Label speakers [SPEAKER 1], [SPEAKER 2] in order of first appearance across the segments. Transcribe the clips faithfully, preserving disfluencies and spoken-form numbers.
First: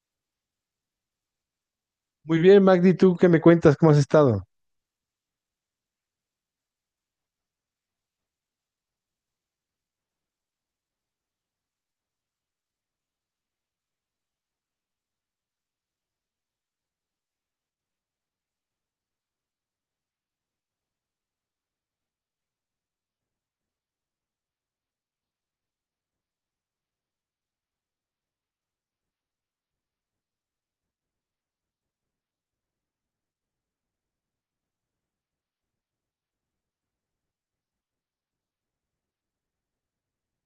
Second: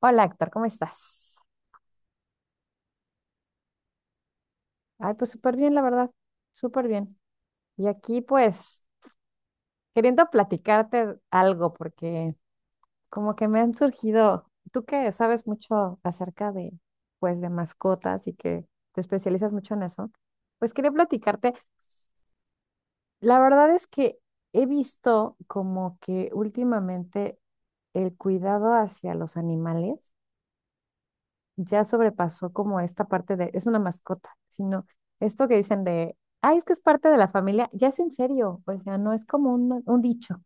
[SPEAKER 1] Hola, Héctor, ¿cómo estás?
[SPEAKER 2] Muy bien, Magdi, ¿tú qué me cuentas? ¿Cómo has estado?
[SPEAKER 1] Ay, pues súper bien, la verdad, súper bien. Y aquí, pues, queriendo platicarte algo, porque como que me han surgido, tú que sabes mucho acerca de, pues, de mascotas y que te especializas mucho en eso, pues quería platicarte. La verdad es que he visto como que últimamente el cuidado hacia los animales ya sobrepasó como esta parte de, es una mascota, sino esto que dicen de, ay, es que es parte de la familia, ya es en serio, o sea, no es como un, un dicho,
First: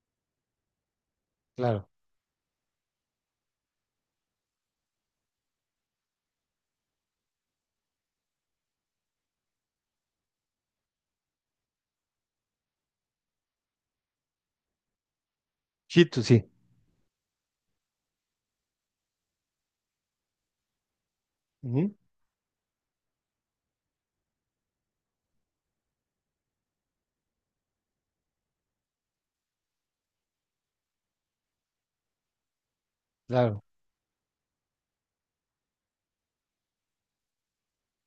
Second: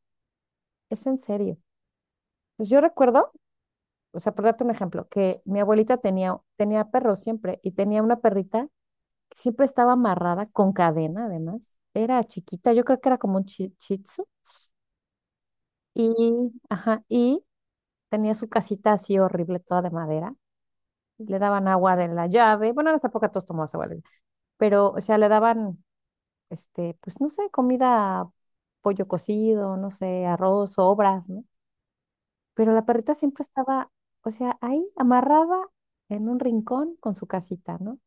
[SPEAKER 1] es en serio.
[SPEAKER 2] Claro,
[SPEAKER 1] Pues yo recuerdo, o sea, por darte un ejemplo, que mi abuelita tenía, tenía perros siempre y tenía una perrita que siempre estaba amarrada con cadena, además, era chiquita, yo creo que era como un chi- shih tzu,
[SPEAKER 2] Chito, sí.
[SPEAKER 1] y, ajá, y tenía su casita así horrible, toda de madera. Le daban
[SPEAKER 2] Ujú,
[SPEAKER 1] agua de la llave. Bueno, en esa época todos tomaban agua, de la pero, o sea, le daban este, pues no sé, comida, pollo cocido, no sé, arroz, obras, ¿no? Pero la perrita siempre
[SPEAKER 2] claro.
[SPEAKER 1] estaba, o sea, ahí amarrada en un rincón con su casita, ¿no?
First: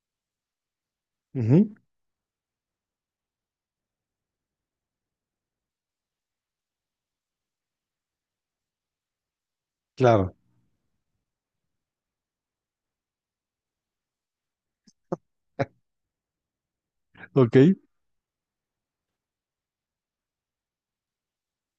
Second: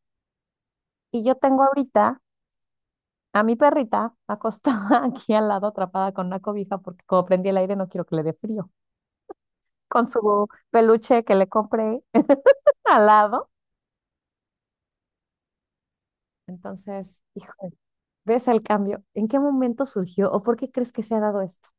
[SPEAKER 1] Y yo tengo
[SPEAKER 2] Ujú,
[SPEAKER 1] ahorita a mi perrita acostada aquí al lado, atrapada con una cobija, porque como prendí el aire no quiero que le dé frío, con
[SPEAKER 2] claro.
[SPEAKER 1] su peluche que le compré al lado. Entonces,
[SPEAKER 2] Ok.
[SPEAKER 1] hijo, ¿ves el cambio? ¿En qué momento surgió o por qué crees que se ha dado esto?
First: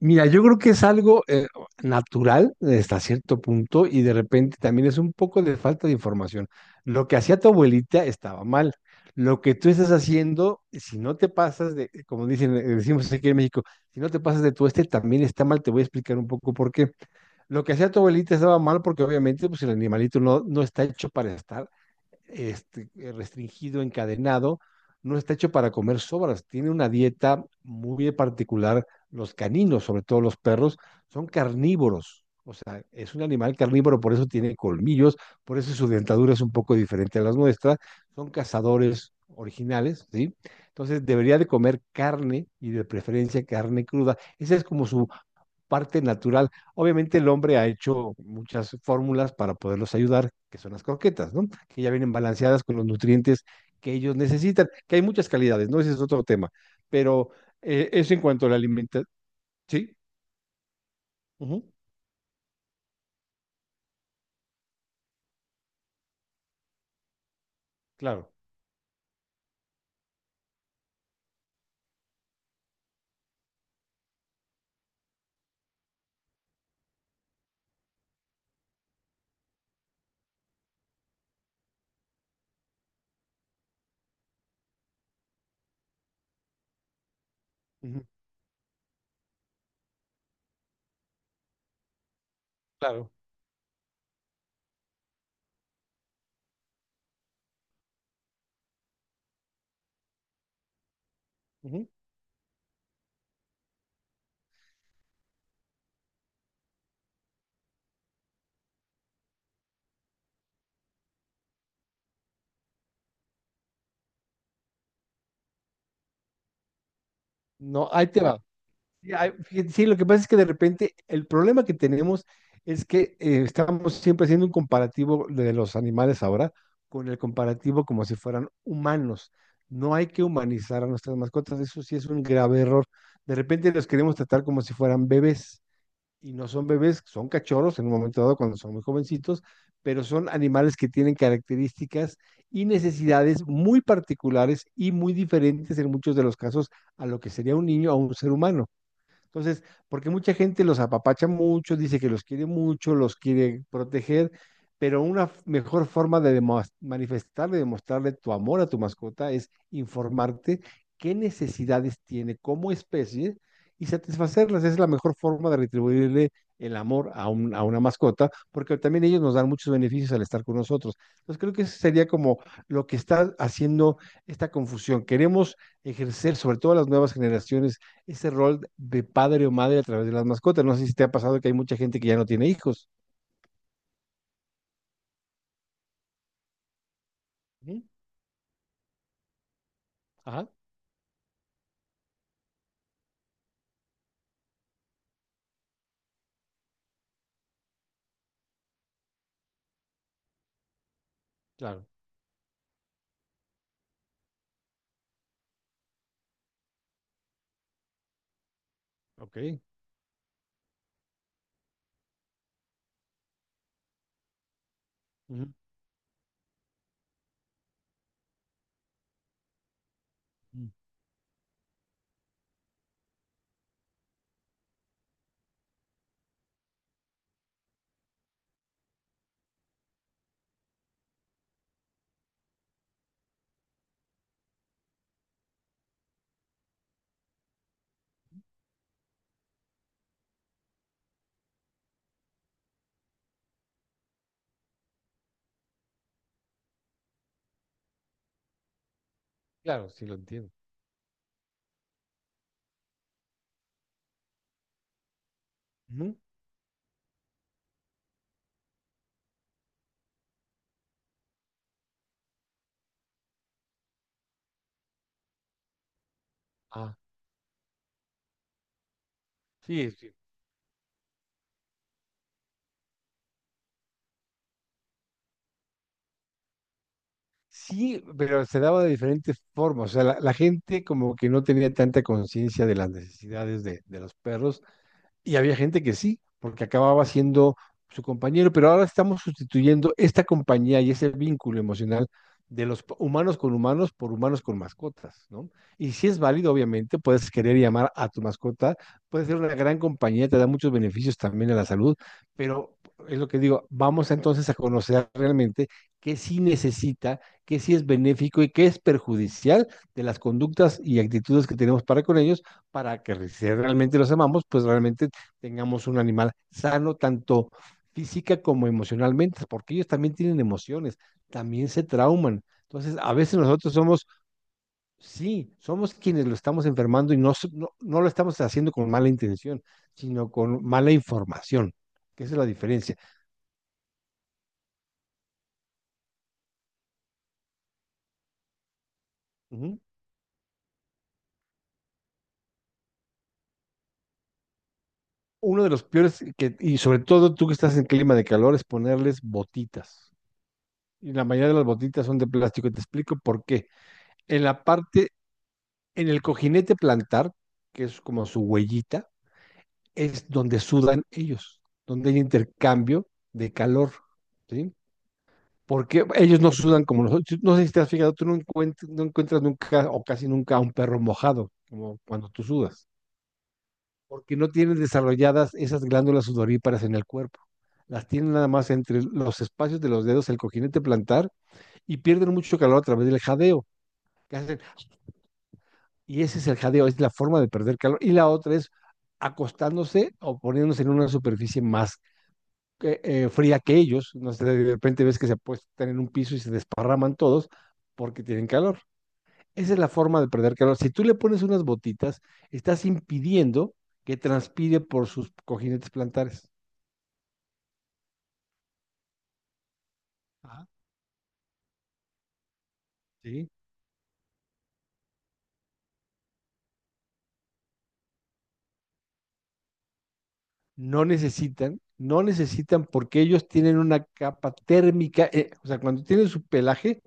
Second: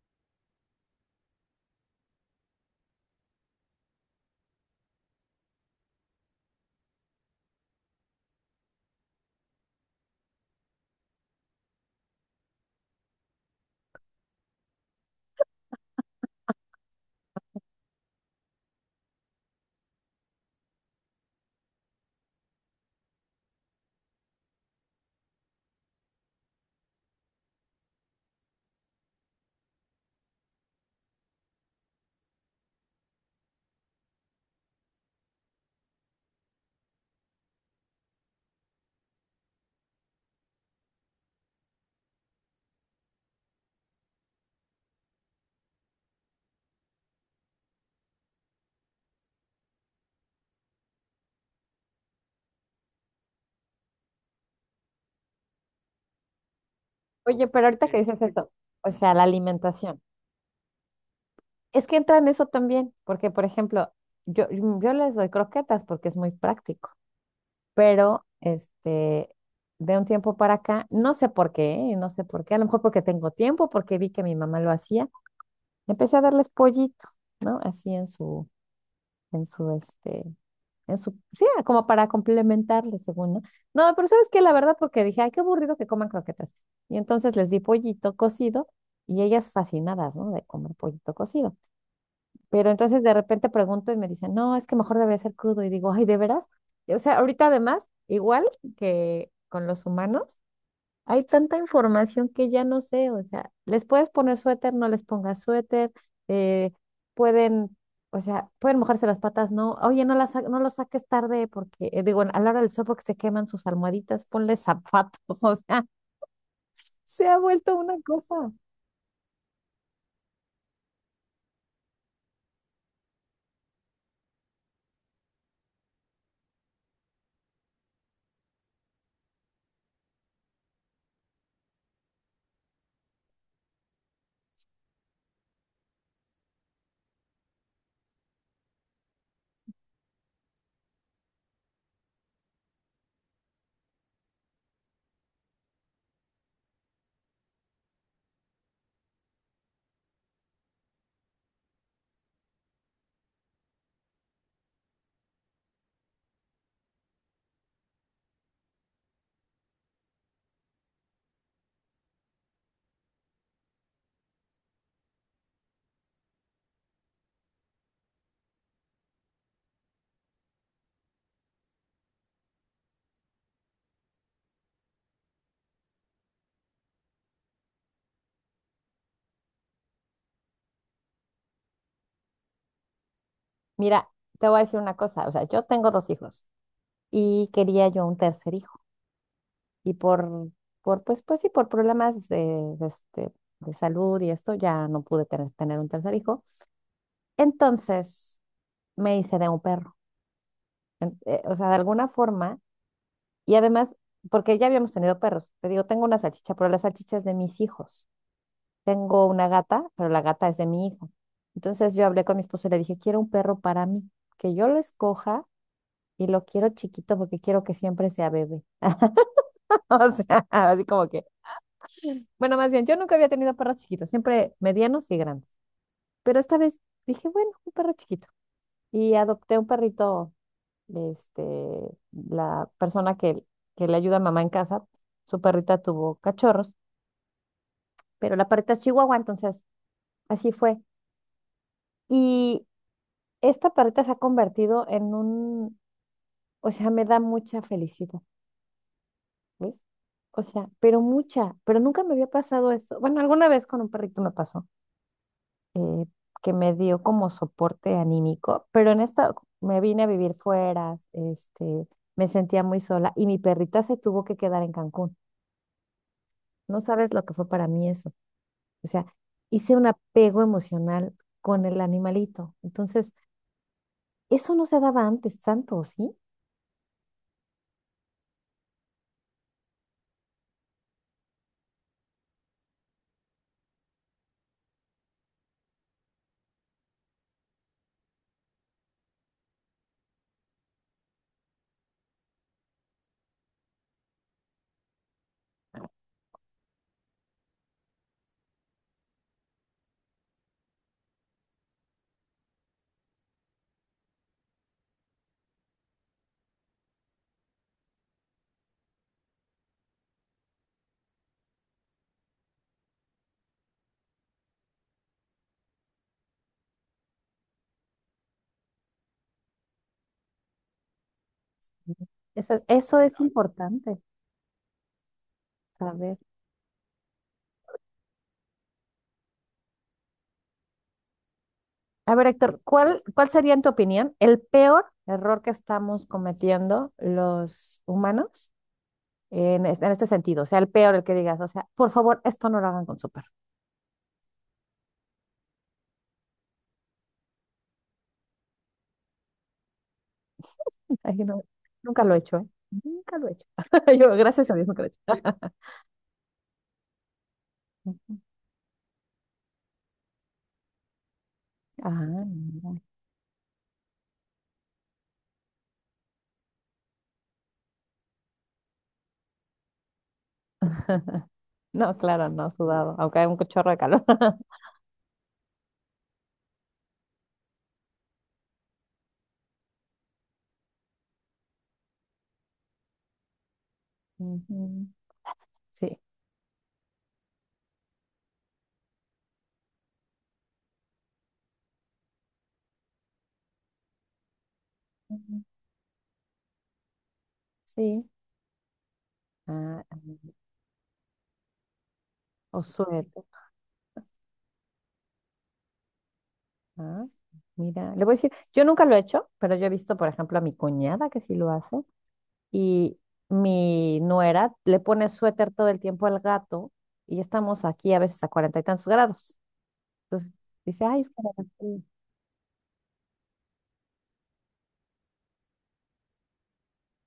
[SPEAKER 2] Mira, yo creo que es algo eh, natural, eh, hasta cierto punto y de repente también es un poco de falta de información. Lo que hacía tu abuelita estaba mal. Lo que tú estás haciendo, si no te pasas de, como dicen, eh, decimos aquí en México, si no te pasas de tu este también está mal. Te voy a explicar un poco por qué. Lo que hacía tu abuelita estaba mal porque obviamente pues, el animalito no, no está hecho para estar este, eh, restringido, encadenado, no está hecho para comer sobras, tiene una dieta muy particular. Los caninos, sobre todo los perros, son carnívoros, o sea, es un animal carnívoro, por eso tiene colmillos, por eso su dentadura es un poco diferente a las nuestras, son cazadores originales, ¿sí? Entonces debería de comer carne y de preferencia carne cruda. Esa es como su parte natural. Obviamente el hombre ha hecho muchas fórmulas para poderlos ayudar, que son las croquetas, ¿no? Que ya vienen balanceadas con los nutrientes que ellos necesitan, que hay muchas calidades, ¿no? Ese es otro tema. Pero
[SPEAKER 1] Oye, pero ahorita
[SPEAKER 2] eh,
[SPEAKER 1] que Eh,
[SPEAKER 2] eso en
[SPEAKER 1] dices
[SPEAKER 2] cuanto
[SPEAKER 1] eso,
[SPEAKER 2] a la
[SPEAKER 1] o
[SPEAKER 2] alimentación.
[SPEAKER 1] sea, la
[SPEAKER 2] Sí,
[SPEAKER 1] alimentación.
[SPEAKER 2] ujú,
[SPEAKER 1] Es que entra en eso también, porque por ejemplo, yo, yo les doy croquetas porque es muy práctico, pero
[SPEAKER 2] claro,
[SPEAKER 1] este, de un tiempo para acá, no sé por qué, ¿eh? No sé por qué, a lo mejor porque tengo tiempo, porque vi que mi mamá lo hacía, empecé a darles pollito, ¿no? Así en su, en su, este, en su, sí, como para complementarle, según, ¿no? No, pero ¿sabes qué? La verdad, porque dije, ay, qué aburrido que coman croquetas. Y entonces les di
[SPEAKER 2] ujú,
[SPEAKER 1] pollito cocido y ellas fascinadas, ¿no? De comer pollito cocido. Pero entonces
[SPEAKER 2] claro.
[SPEAKER 1] de repente pregunto y me dicen, no, es que mejor debería ser crudo. Y digo, ay, ¿de veras? Y, o sea, ahorita además, igual que con los humanos, hay tanta
[SPEAKER 2] Ujú.
[SPEAKER 1] información que ya no sé. O sea, les puedes poner suéter, no les pongas suéter. eh, pueden, o sea, pueden mojarse las patas, no. Oye, no, las, sa- no los saques tarde porque, eh, digo, a la hora del sol porque se queman sus almohaditas, ponle zapatos. O sea, se ha vuelto
[SPEAKER 2] No,
[SPEAKER 1] una
[SPEAKER 2] ahí te va.
[SPEAKER 1] cosa.
[SPEAKER 2] Sí, hay- fíjate, sí, lo que pasa es que de repente el problema que tenemos es que eh, estamos siempre haciendo un comparativo de los animales ahora con el comparativo como si fueran humanos. No hay que humanizar a nuestras mascotas, eso sí es un grave error. De repente los queremos tratar como si fueran bebés y no son bebés, son cachorros en un momento dado cuando son muy jovencitos, pero son animales que tienen características y necesidades muy particulares y muy diferentes en muchos de los casos a lo que sería un niño o un ser humano. Entonces, porque mucha gente los apapacha mucho, dice que los quiere mucho, los quiere proteger, pero una f- mejor forma de demo- manifestar, de demostrarle tu amor a tu mascota es informarte qué necesidades tiene como especie y satisfacerlas. Esa es la mejor forma de retribuirle el amor a, un- a una mascota, porque también ellos nos dan muchos beneficios al estar con nosotros. Entonces, creo que eso sería como lo que está haciendo esta confusión. Queremos ejercer, sobre todo las nuevas generaciones, ese rol de padre o madre a través de las mascotas. No sé si te ha pasado que hay mucha gente que ya no tiene hijos.
[SPEAKER 1] Mira, te voy a decir una cosa. O sea, yo tengo dos hijos y
[SPEAKER 2] Ujú,
[SPEAKER 1] quería yo un tercer hijo. Y
[SPEAKER 2] ajá,
[SPEAKER 1] por, por pues, pues sí, por problemas de, de este, de salud y esto, ya no pude tener, tener un tercer hijo. Entonces me hice de un perro, En- eh, o sea, de
[SPEAKER 2] claro,
[SPEAKER 1] alguna forma, y además, porque ya habíamos tenido perros, te digo, tengo una salchicha, pero la salchicha es de mis hijos. Tengo una
[SPEAKER 2] ok.
[SPEAKER 1] gata, pero la gata es de mi hijo. Entonces yo hablé con mi esposo y le dije, quiero un perro para mí, que yo lo escoja
[SPEAKER 2] Ujú,
[SPEAKER 1] y lo quiero chiquito porque quiero que siempre sea bebé. O sea,
[SPEAKER 2] ujú.
[SPEAKER 1] así como que bueno, más bien, yo nunca había tenido perros chiquitos, siempre medianos y grandes. Pero esta vez dije, bueno, un perro chiquito. Y adopté un perrito, este, la persona que, que le ayuda a mamá en casa, su perrita tuvo cachorros, pero la perrita es chihuahua, entonces así fue. Y esta perrita se ha convertido en un, o sea, me da mucha felicidad, ¿ves?
[SPEAKER 2] Claro, sí lo
[SPEAKER 1] O
[SPEAKER 2] entiendo.
[SPEAKER 1] sea, pero mucha, pero nunca me había pasado eso. Bueno, alguna vez con un perrito me pasó eh,
[SPEAKER 2] Ujú.
[SPEAKER 1] que me dio como soporte anímico, pero en esta me vine a vivir fuera, este, me sentía muy sola y mi perrita se tuvo que quedar en Cancún. No
[SPEAKER 2] Ah,
[SPEAKER 1] sabes lo que fue para mí eso. O sea, hice un
[SPEAKER 2] sí, sí.
[SPEAKER 1] apego emocional con el animalito. Entonces, eso no se daba antes tanto, ¿sí?
[SPEAKER 2] Sí, pero se daba de diferentes formas. O sea, la, la gente como que no tenía tanta conciencia de las necesidades de, de los perros. Y había gente que sí, porque acababa siendo su compañero, pero ahora estamos sustituyendo esta compañía y ese vínculo emocional de los p- humanos con humanos por humanos con mascotas, ¿no? Y si es válido, obviamente, puedes querer y amar a tu mascota, puede ser una gran compañía, te da muchos beneficios también a la salud, pero es lo que digo, vamos entonces a conocer realmente qué sí necesita, qué sí es benéfico y qué es perjudicial de las conductas y actitudes que tenemos para con ellos, para que si realmente los amamos, pues realmente tengamos un animal sano, tanto física como emocionalmente, porque ellos también tienen emociones, también se trauman.
[SPEAKER 1] Eso,
[SPEAKER 2] Entonces,
[SPEAKER 1] eso
[SPEAKER 2] a
[SPEAKER 1] es
[SPEAKER 2] veces nosotros
[SPEAKER 1] importante
[SPEAKER 2] somos, sí, somos
[SPEAKER 1] saber.
[SPEAKER 2] quienes lo estamos enfermando y no, s- no, no lo estamos haciendo con mala intención, sino con mala información,
[SPEAKER 1] A
[SPEAKER 2] que
[SPEAKER 1] ver,
[SPEAKER 2] esa es la
[SPEAKER 1] Héctor,
[SPEAKER 2] diferencia.
[SPEAKER 1] ¿cuál, cuál sería en tu opinión el peor error que estamos cometiendo los humanos en,
[SPEAKER 2] Ujú.
[SPEAKER 1] es- en este sentido? O sea, el peor, el que digas, o sea, por favor, esto no lo hagan con su perro.
[SPEAKER 2] Uno de los peores, que, y sobre todo tú que estás en clima de calor, es ponerles botitas. Y
[SPEAKER 1] Ay,
[SPEAKER 2] la
[SPEAKER 1] no,
[SPEAKER 2] mayoría de las
[SPEAKER 1] nunca
[SPEAKER 2] botitas
[SPEAKER 1] lo he
[SPEAKER 2] son de
[SPEAKER 1] hecho, ¿eh?
[SPEAKER 2] plástico, y te explico
[SPEAKER 1] Nunca lo he
[SPEAKER 2] por
[SPEAKER 1] hecho.
[SPEAKER 2] qué.
[SPEAKER 1] Yo,
[SPEAKER 2] En
[SPEAKER 1] gracias a
[SPEAKER 2] la
[SPEAKER 1] Dios, nunca lo
[SPEAKER 2] parte,
[SPEAKER 1] he hecho.
[SPEAKER 2] en el cojinete plantar, que es como su huellita, es donde sudan ellos,
[SPEAKER 1] Ah,
[SPEAKER 2] donde hay
[SPEAKER 1] mira.
[SPEAKER 2] intercambio de calor, ¿sí? Porque ellos no sudan como nosotros. No sé si te has fijado, tú no encuentras, no encuentras nunca o casi nunca a un perro mojado,
[SPEAKER 1] No,
[SPEAKER 2] como
[SPEAKER 1] claro,
[SPEAKER 2] cuando tú
[SPEAKER 1] no,
[SPEAKER 2] sudas,
[SPEAKER 1] sudado, aunque hay un chorro de calor.
[SPEAKER 2] porque no tienen desarrolladas esas glándulas sudoríparas en el cuerpo. Las tienen nada más entre los espacios de los dedos, el cojinete plantar, y pierden mucho calor a través del jadeo. Que hacen.
[SPEAKER 1] Ujú. Sí.
[SPEAKER 2] Y ese es el jadeo, es la forma de perder calor. Y la otra es acostándose o poniéndose en una superficie más que, eh, fría que ellos. No sé, de repente ves que se
[SPEAKER 1] Ujú,
[SPEAKER 2] apuestan en un piso y se desparraman todos
[SPEAKER 1] sí.
[SPEAKER 2] porque tienen calor. Esa es
[SPEAKER 1] Ah,
[SPEAKER 2] la
[SPEAKER 1] ah,
[SPEAKER 2] forma de perder calor. Si tú le pones unas botitas,
[SPEAKER 1] o
[SPEAKER 2] estás
[SPEAKER 1] suerte.
[SPEAKER 2] impidiendo que transpire por sus cojinetes plantares.
[SPEAKER 1] Ah, mira, le voy a decir, yo nunca lo he hecho, pero yo he visto, por ejemplo, a mi
[SPEAKER 2] Ajá.
[SPEAKER 1] cuñada que sí lo hace. Y
[SPEAKER 2] ¿Sí?
[SPEAKER 1] mi nuera le pone suéter todo el tiempo al gato y estamos aquí a veces a cuarenta y tantos grados. Entonces dice, ay,
[SPEAKER 2] no
[SPEAKER 1] es que me da frío.
[SPEAKER 2] necesitan, no necesitan porque ellos tienen una capa térmica, eh, o sea, cuando tienen su pelaje,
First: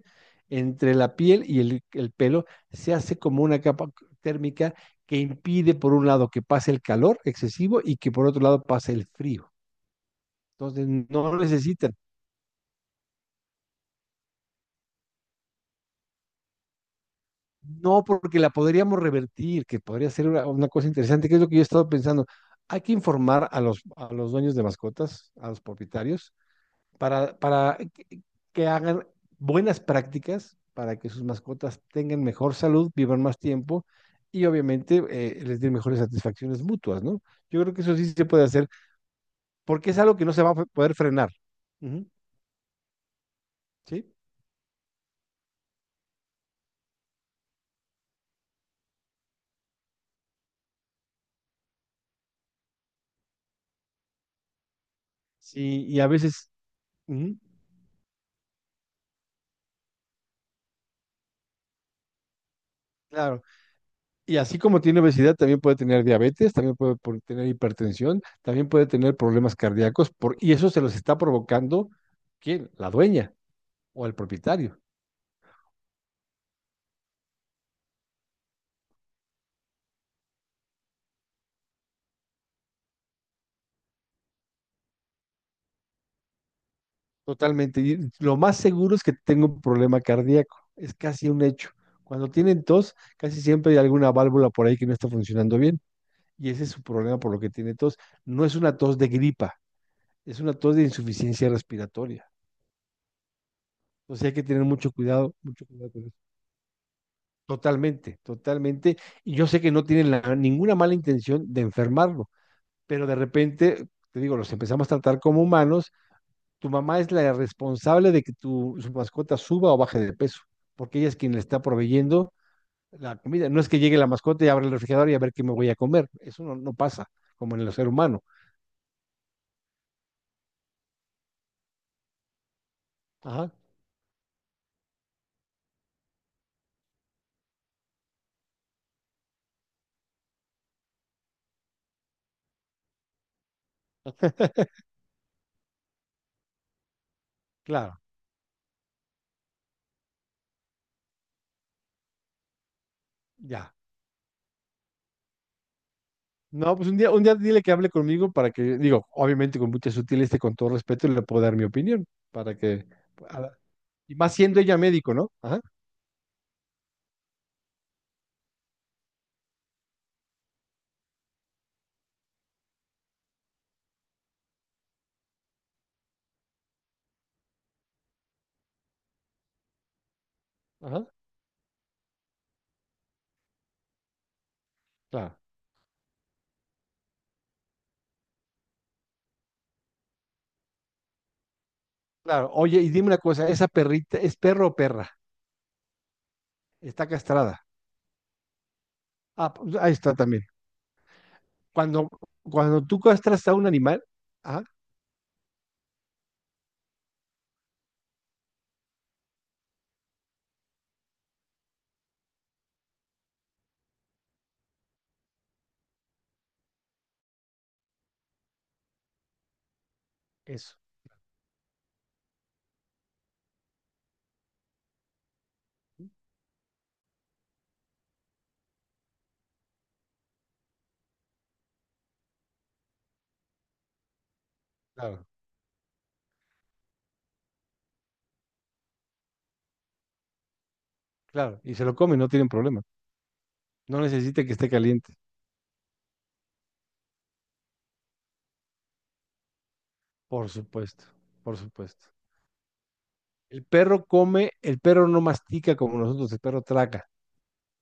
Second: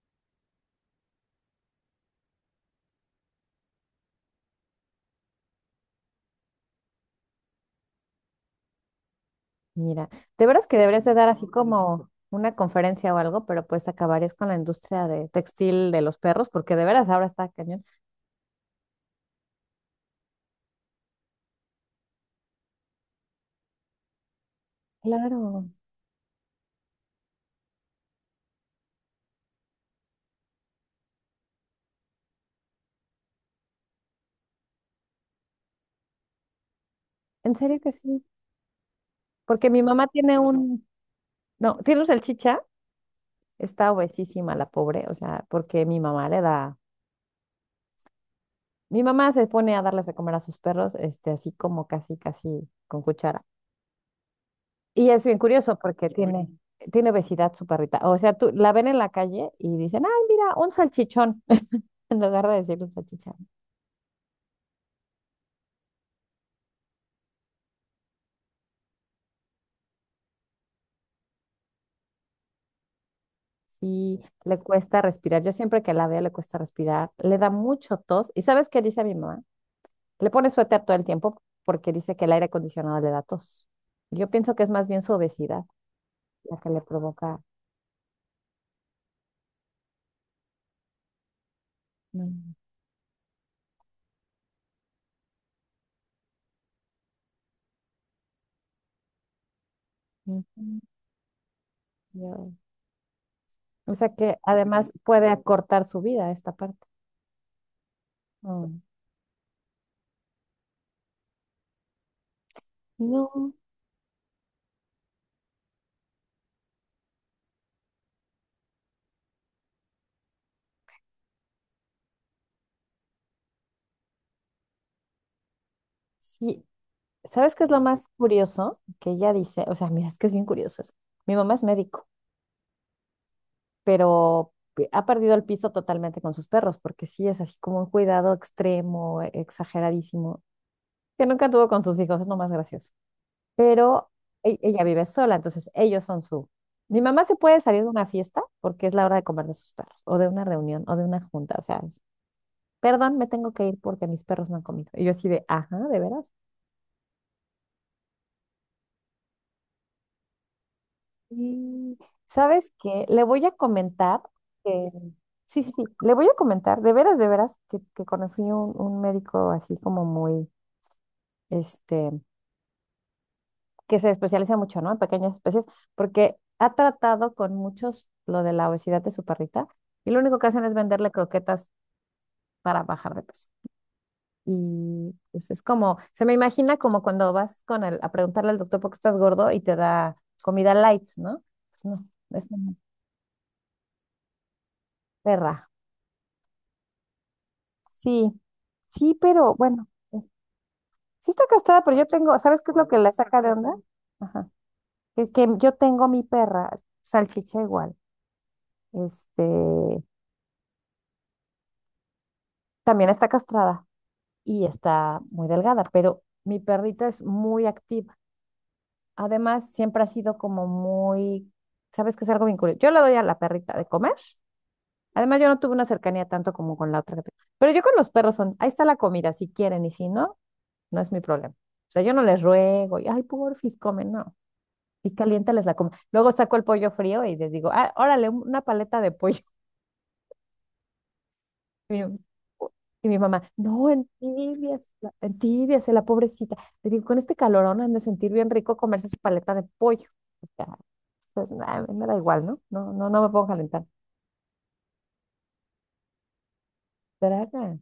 [SPEAKER 2] entre la piel y el, el pelo se hace como una capa térmica que impide, por un lado, que pase el calor excesivo y que por otro lado pase el frío.
[SPEAKER 1] Mira, de veras que
[SPEAKER 2] Entonces,
[SPEAKER 1] deberías de dar
[SPEAKER 2] no
[SPEAKER 1] así
[SPEAKER 2] necesitan.
[SPEAKER 1] como una conferencia o algo, pero pues acabarías con la industria de textil de los perros, porque de veras ahora está cañón.
[SPEAKER 2] No porque la podríamos revertir, que podría ser una, una cosa interesante, que es lo que yo he estado pensando. Hay que informar a los, a los dueños de mascotas, a los
[SPEAKER 1] Claro,
[SPEAKER 2] propietarios, para, para que- que hagan buenas prácticas para que sus mascotas tengan mejor salud, vivan más tiempo y obviamente eh, les den mejores satisfacciones mutuas, ¿no?
[SPEAKER 1] en
[SPEAKER 2] Yo creo
[SPEAKER 1] serio
[SPEAKER 2] que
[SPEAKER 1] que
[SPEAKER 2] eso sí se
[SPEAKER 1] sí,
[SPEAKER 2] puede hacer
[SPEAKER 1] porque mi
[SPEAKER 2] porque es
[SPEAKER 1] mamá
[SPEAKER 2] algo que no
[SPEAKER 1] tiene
[SPEAKER 2] se va a fe-
[SPEAKER 1] un,
[SPEAKER 2] poder frenar.
[SPEAKER 1] no, tiene un
[SPEAKER 2] Ujú,
[SPEAKER 1] salchicha, está
[SPEAKER 2] ¿sí?
[SPEAKER 1] obesísima la pobre, o sea, porque mi mamá le da. Mi mamá se pone a darles de comer a sus perros, este, así como casi, casi con cuchara. Y es bien curioso
[SPEAKER 2] Sí, y a
[SPEAKER 1] porque qué tiene,
[SPEAKER 2] veces,
[SPEAKER 1] bueno. Tiene
[SPEAKER 2] ujú,
[SPEAKER 1] obesidad su perrita. O sea, tú la ven en la calle y dicen, ay, mira, un salchichón, en lugar de decir un salchichón.
[SPEAKER 2] claro, y así como tiene obesidad, también puede tener diabetes, también puede por- tener hipertensión, también puede tener problemas cardíacos por, y eso se los está provocando, ¿quién? La dueña o el
[SPEAKER 1] Y le
[SPEAKER 2] propietario.
[SPEAKER 1] cuesta respirar. Yo siempre que la veo le cuesta respirar, le da mucho tos. ¿Y sabes qué dice mi mamá? Le pone suéter todo el tiempo porque dice que el aire acondicionado le da tos. Yo pienso que es más bien su obesidad la que le provoca.
[SPEAKER 2] Totalmente. Y lo más seguro es que tengo un problema cardíaco. Es casi un hecho. Cuando
[SPEAKER 1] Mm,
[SPEAKER 2] tienen tos, casi siempre hay alguna válvula por ahí que no está funcionando bien. Y ese es su problema por lo que tiene tos. No es una tos de gripa, es
[SPEAKER 1] mm,
[SPEAKER 2] una tos
[SPEAKER 1] mm,
[SPEAKER 2] de insuficiencia respiratoria.
[SPEAKER 1] yo- o sea
[SPEAKER 2] Entonces hay
[SPEAKER 1] que
[SPEAKER 2] que tener
[SPEAKER 1] además
[SPEAKER 2] mucho
[SPEAKER 1] puede
[SPEAKER 2] cuidado, mucho
[SPEAKER 1] acortar
[SPEAKER 2] cuidado
[SPEAKER 1] su
[SPEAKER 2] con eso.
[SPEAKER 1] vida esta parte.
[SPEAKER 2] Totalmente,
[SPEAKER 1] Mm.
[SPEAKER 2] totalmente. Y yo sé que no tienen la- ninguna mala intención de enfermarlo, pero de
[SPEAKER 1] No,
[SPEAKER 2] repente, te digo, los empezamos a tratar como humanos. Tu, mamá es la responsable de que tu, su mascota suba o baje de peso, porque ella es quien le está proveyendo la comida. No es que llegue la mascota y abra el refrigerador y a ver qué me voy a comer. Eso no,
[SPEAKER 1] sí.
[SPEAKER 2] no pasa,
[SPEAKER 1] ¿Sabes
[SPEAKER 2] como en
[SPEAKER 1] qué es
[SPEAKER 2] el
[SPEAKER 1] lo
[SPEAKER 2] ser
[SPEAKER 1] más
[SPEAKER 2] humano.
[SPEAKER 1] curioso? Que ella dice, o sea, mira, es que es bien curioso eso. Mi mamá es médico,
[SPEAKER 2] Ajá.
[SPEAKER 1] pero pe- ha perdido el piso totalmente con sus perros, porque sí es así como un cuidado extremo, e- exageradísimo, que nunca tuvo con sus hijos, es lo más gracioso. Pero e- ella vive sola, entonces ellos son su... Mi mamá se puede salir de
[SPEAKER 2] Claro,
[SPEAKER 1] una fiesta porque es la hora de comer de sus perros, o de una reunión, o de una junta, o sea, perdón, me tengo que
[SPEAKER 2] ya.
[SPEAKER 1] ir porque mis perros no han comido. Y yo así de, ajá, ¿de veras?
[SPEAKER 2] No, pues un día, un día dile que hable conmigo para que, digo, obviamente con mucha sutileza y con todo respeto le puedo dar mi
[SPEAKER 1] Y,
[SPEAKER 2] opinión, para
[SPEAKER 1] ¿sabes
[SPEAKER 2] que,
[SPEAKER 1] qué? Le
[SPEAKER 2] a
[SPEAKER 1] voy a
[SPEAKER 2] la- y
[SPEAKER 1] comentar
[SPEAKER 2] más siendo ella
[SPEAKER 1] que,
[SPEAKER 2] médico, ¿no? Ajá,
[SPEAKER 1] sí, sí, sí, le voy a comentar, de veras, de veras, que, que conocí un, un médico así como muy, este, que se especializa mucho, ¿no? En pequeñas especies, porque ha tratado con muchos lo de la obesidad de su perrita y lo único que hacen es
[SPEAKER 2] ajá,
[SPEAKER 1] venderle croquetas para bajar de peso. Y
[SPEAKER 2] claro,
[SPEAKER 1] pues, es como, se me imagina como cuando vas con el, a preguntarle al doctor por qué estás gordo y te da comida light, ¿no? Pues no, es
[SPEAKER 2] claro.
[SPEAKER 1] una
[SPEAKER 2] Oye, y dime una cosa, ¿esa perrita es perro o perra?
[SPEAKER 1] perra.
[SPEAKER 2] Está castrada.
[SPEAKER 1] Sí, sí,
[SPEAKER 2] Ah,
[SPEAKER 1] pero
[SPEAKER 2] pues
[SPEAKER 1] bueno,
[SPEAKER 2] ahí está
[SPEAKER 1] eh,
[SPEAKER 2] también.
[SPEAKER 1] sí está casada, pero yo
[SPEAKER 2] Cuando,
[SPEAKER 1] tengo, ¿sabes qué es
[SPEAKER 2] cuando
[SPEAKER 1] lo que
[SPEAKER 2] tú
[SPEAKER 1] la saca
[SPEAKER 2] castras
[SPEAKER 1] de
[SPEAKER 2] a un
[SPEAKER 1] onda?
[SPEAKER 2] animal,
[SPEAKER 1] Ajá.
[SPEAKER 2] ah,
[SPEAKER 1] Que, que yo tengo mi perra, salchicha igual, este, también está castrada y está muy delgada, pero mi perrita es muy activa. Además, siempre ha sido como
[SPEAKER 2] eso,
[SPEAKER 1] muy, sabes que es algo bien curioso. Yo le doy a la perrita de comer. Además, yo no tuve una cercanía tanto como con la otra. que te- Pero yo con los perros son, ahí está la comida, si quieren, y si no, no es mi problema. O sea, yo no les ruego, y ay, porfis, comen, no. Y
[SPEAKER 2] claro,
[SPEAKER 1] caliéntales la comida. Luego saco el pollo frío y les digo, ah, órale, un- una paleta de pollo.
[SPEAKER 2] claro, y se
[SPEAKER 1] Y
[SPEAKER 2] lo
[SPEAKER 1] mi,
[SPEAKER 2] come, no tienen problema.
[SPEAKER 1] y mi mamá, no,
[SPEAKER 2] No
[SPEAKER 1] en
[SPEAKER 2] necesita que esté
[SPEAKER 1] tibias,
[SPEAKER 2] caliente,
[SPEAKER 1] en tibias, la pobrecita. Le digo, con este calorón han de sentir bien rico comerse su paleta de pollo.
[SPEAKER 2] por supuesto,
[SPEAKER 1] Pues
[SPEAKER 2] por
[SPEAKER 1] nah, a mí
[SPEAKER 2] supuesto.
[SPEAKER 1] me da igual, ¿no? No, no, no me puedo
[SPEAKER 2] El
[SPEAKER 1] calentar.
[SPEAKER 2] perro come, el perro no mastica como nosotros, el perro traga.
[SPEAKER 1] Draga,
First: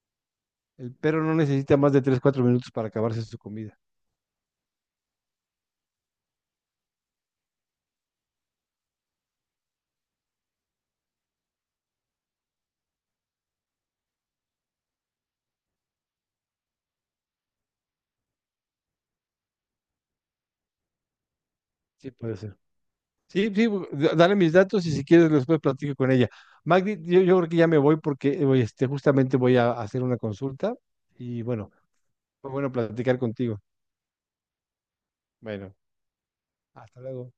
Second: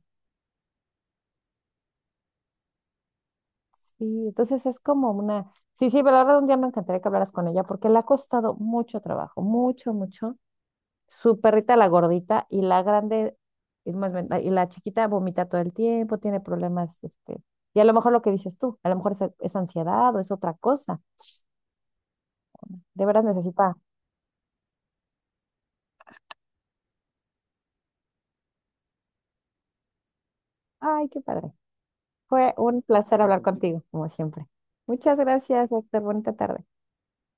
[SPEAKER 2] El perro no necesita más de tres cuatro minutos para acabarse su comida.
[SPEAKER 1] sí, entonces es como una... Sí, sí, pero la verdad un día me encantaría que hablaras con ella porque le ha costado mucho trabajo, mucho, mucho. Su perrita, la gordita, y la grande, y, más bien, la y la chiquita vomita todo el tiempo, tiene problemas, este... Y a lo mejor lo que dices tú, a lo mejor es, es ansiedad o es otra cosa.
[SPEAKER 2] Sí, puede ser.
[SPEAKER 1] De veras
[SPEAKER 2] Sí, sí,
[SPEAKER 1] necesita...
[SPEAKER 2] bu- da- dale mis datos y si quieres después platico con ella. Magdi, yo, yo creo que ya me voy porque eh, voy, este, justamente voy a hacer una consulta
[SPEAKER 1] Ay, qué
[SPEAKER 2] y
[SPEAKER 1] padre.
[SPEAKER 2] bueno, fue
[SPEAKER 1] Fue
[SPEAKER 2] bueno
[SPEAKER 1] un
[SPEAKER 2] platicar
[SPEAKER 1] placer hablar
[SPEAKER 2] contigo.
[SPEAKER 1] contigo, como siempre. Muchas gracias,
[SPEAKER 2] Bueno,
[SPEAKER 1] Héctor. Bonita tarde.
[SPEAKER 2] hasta luego.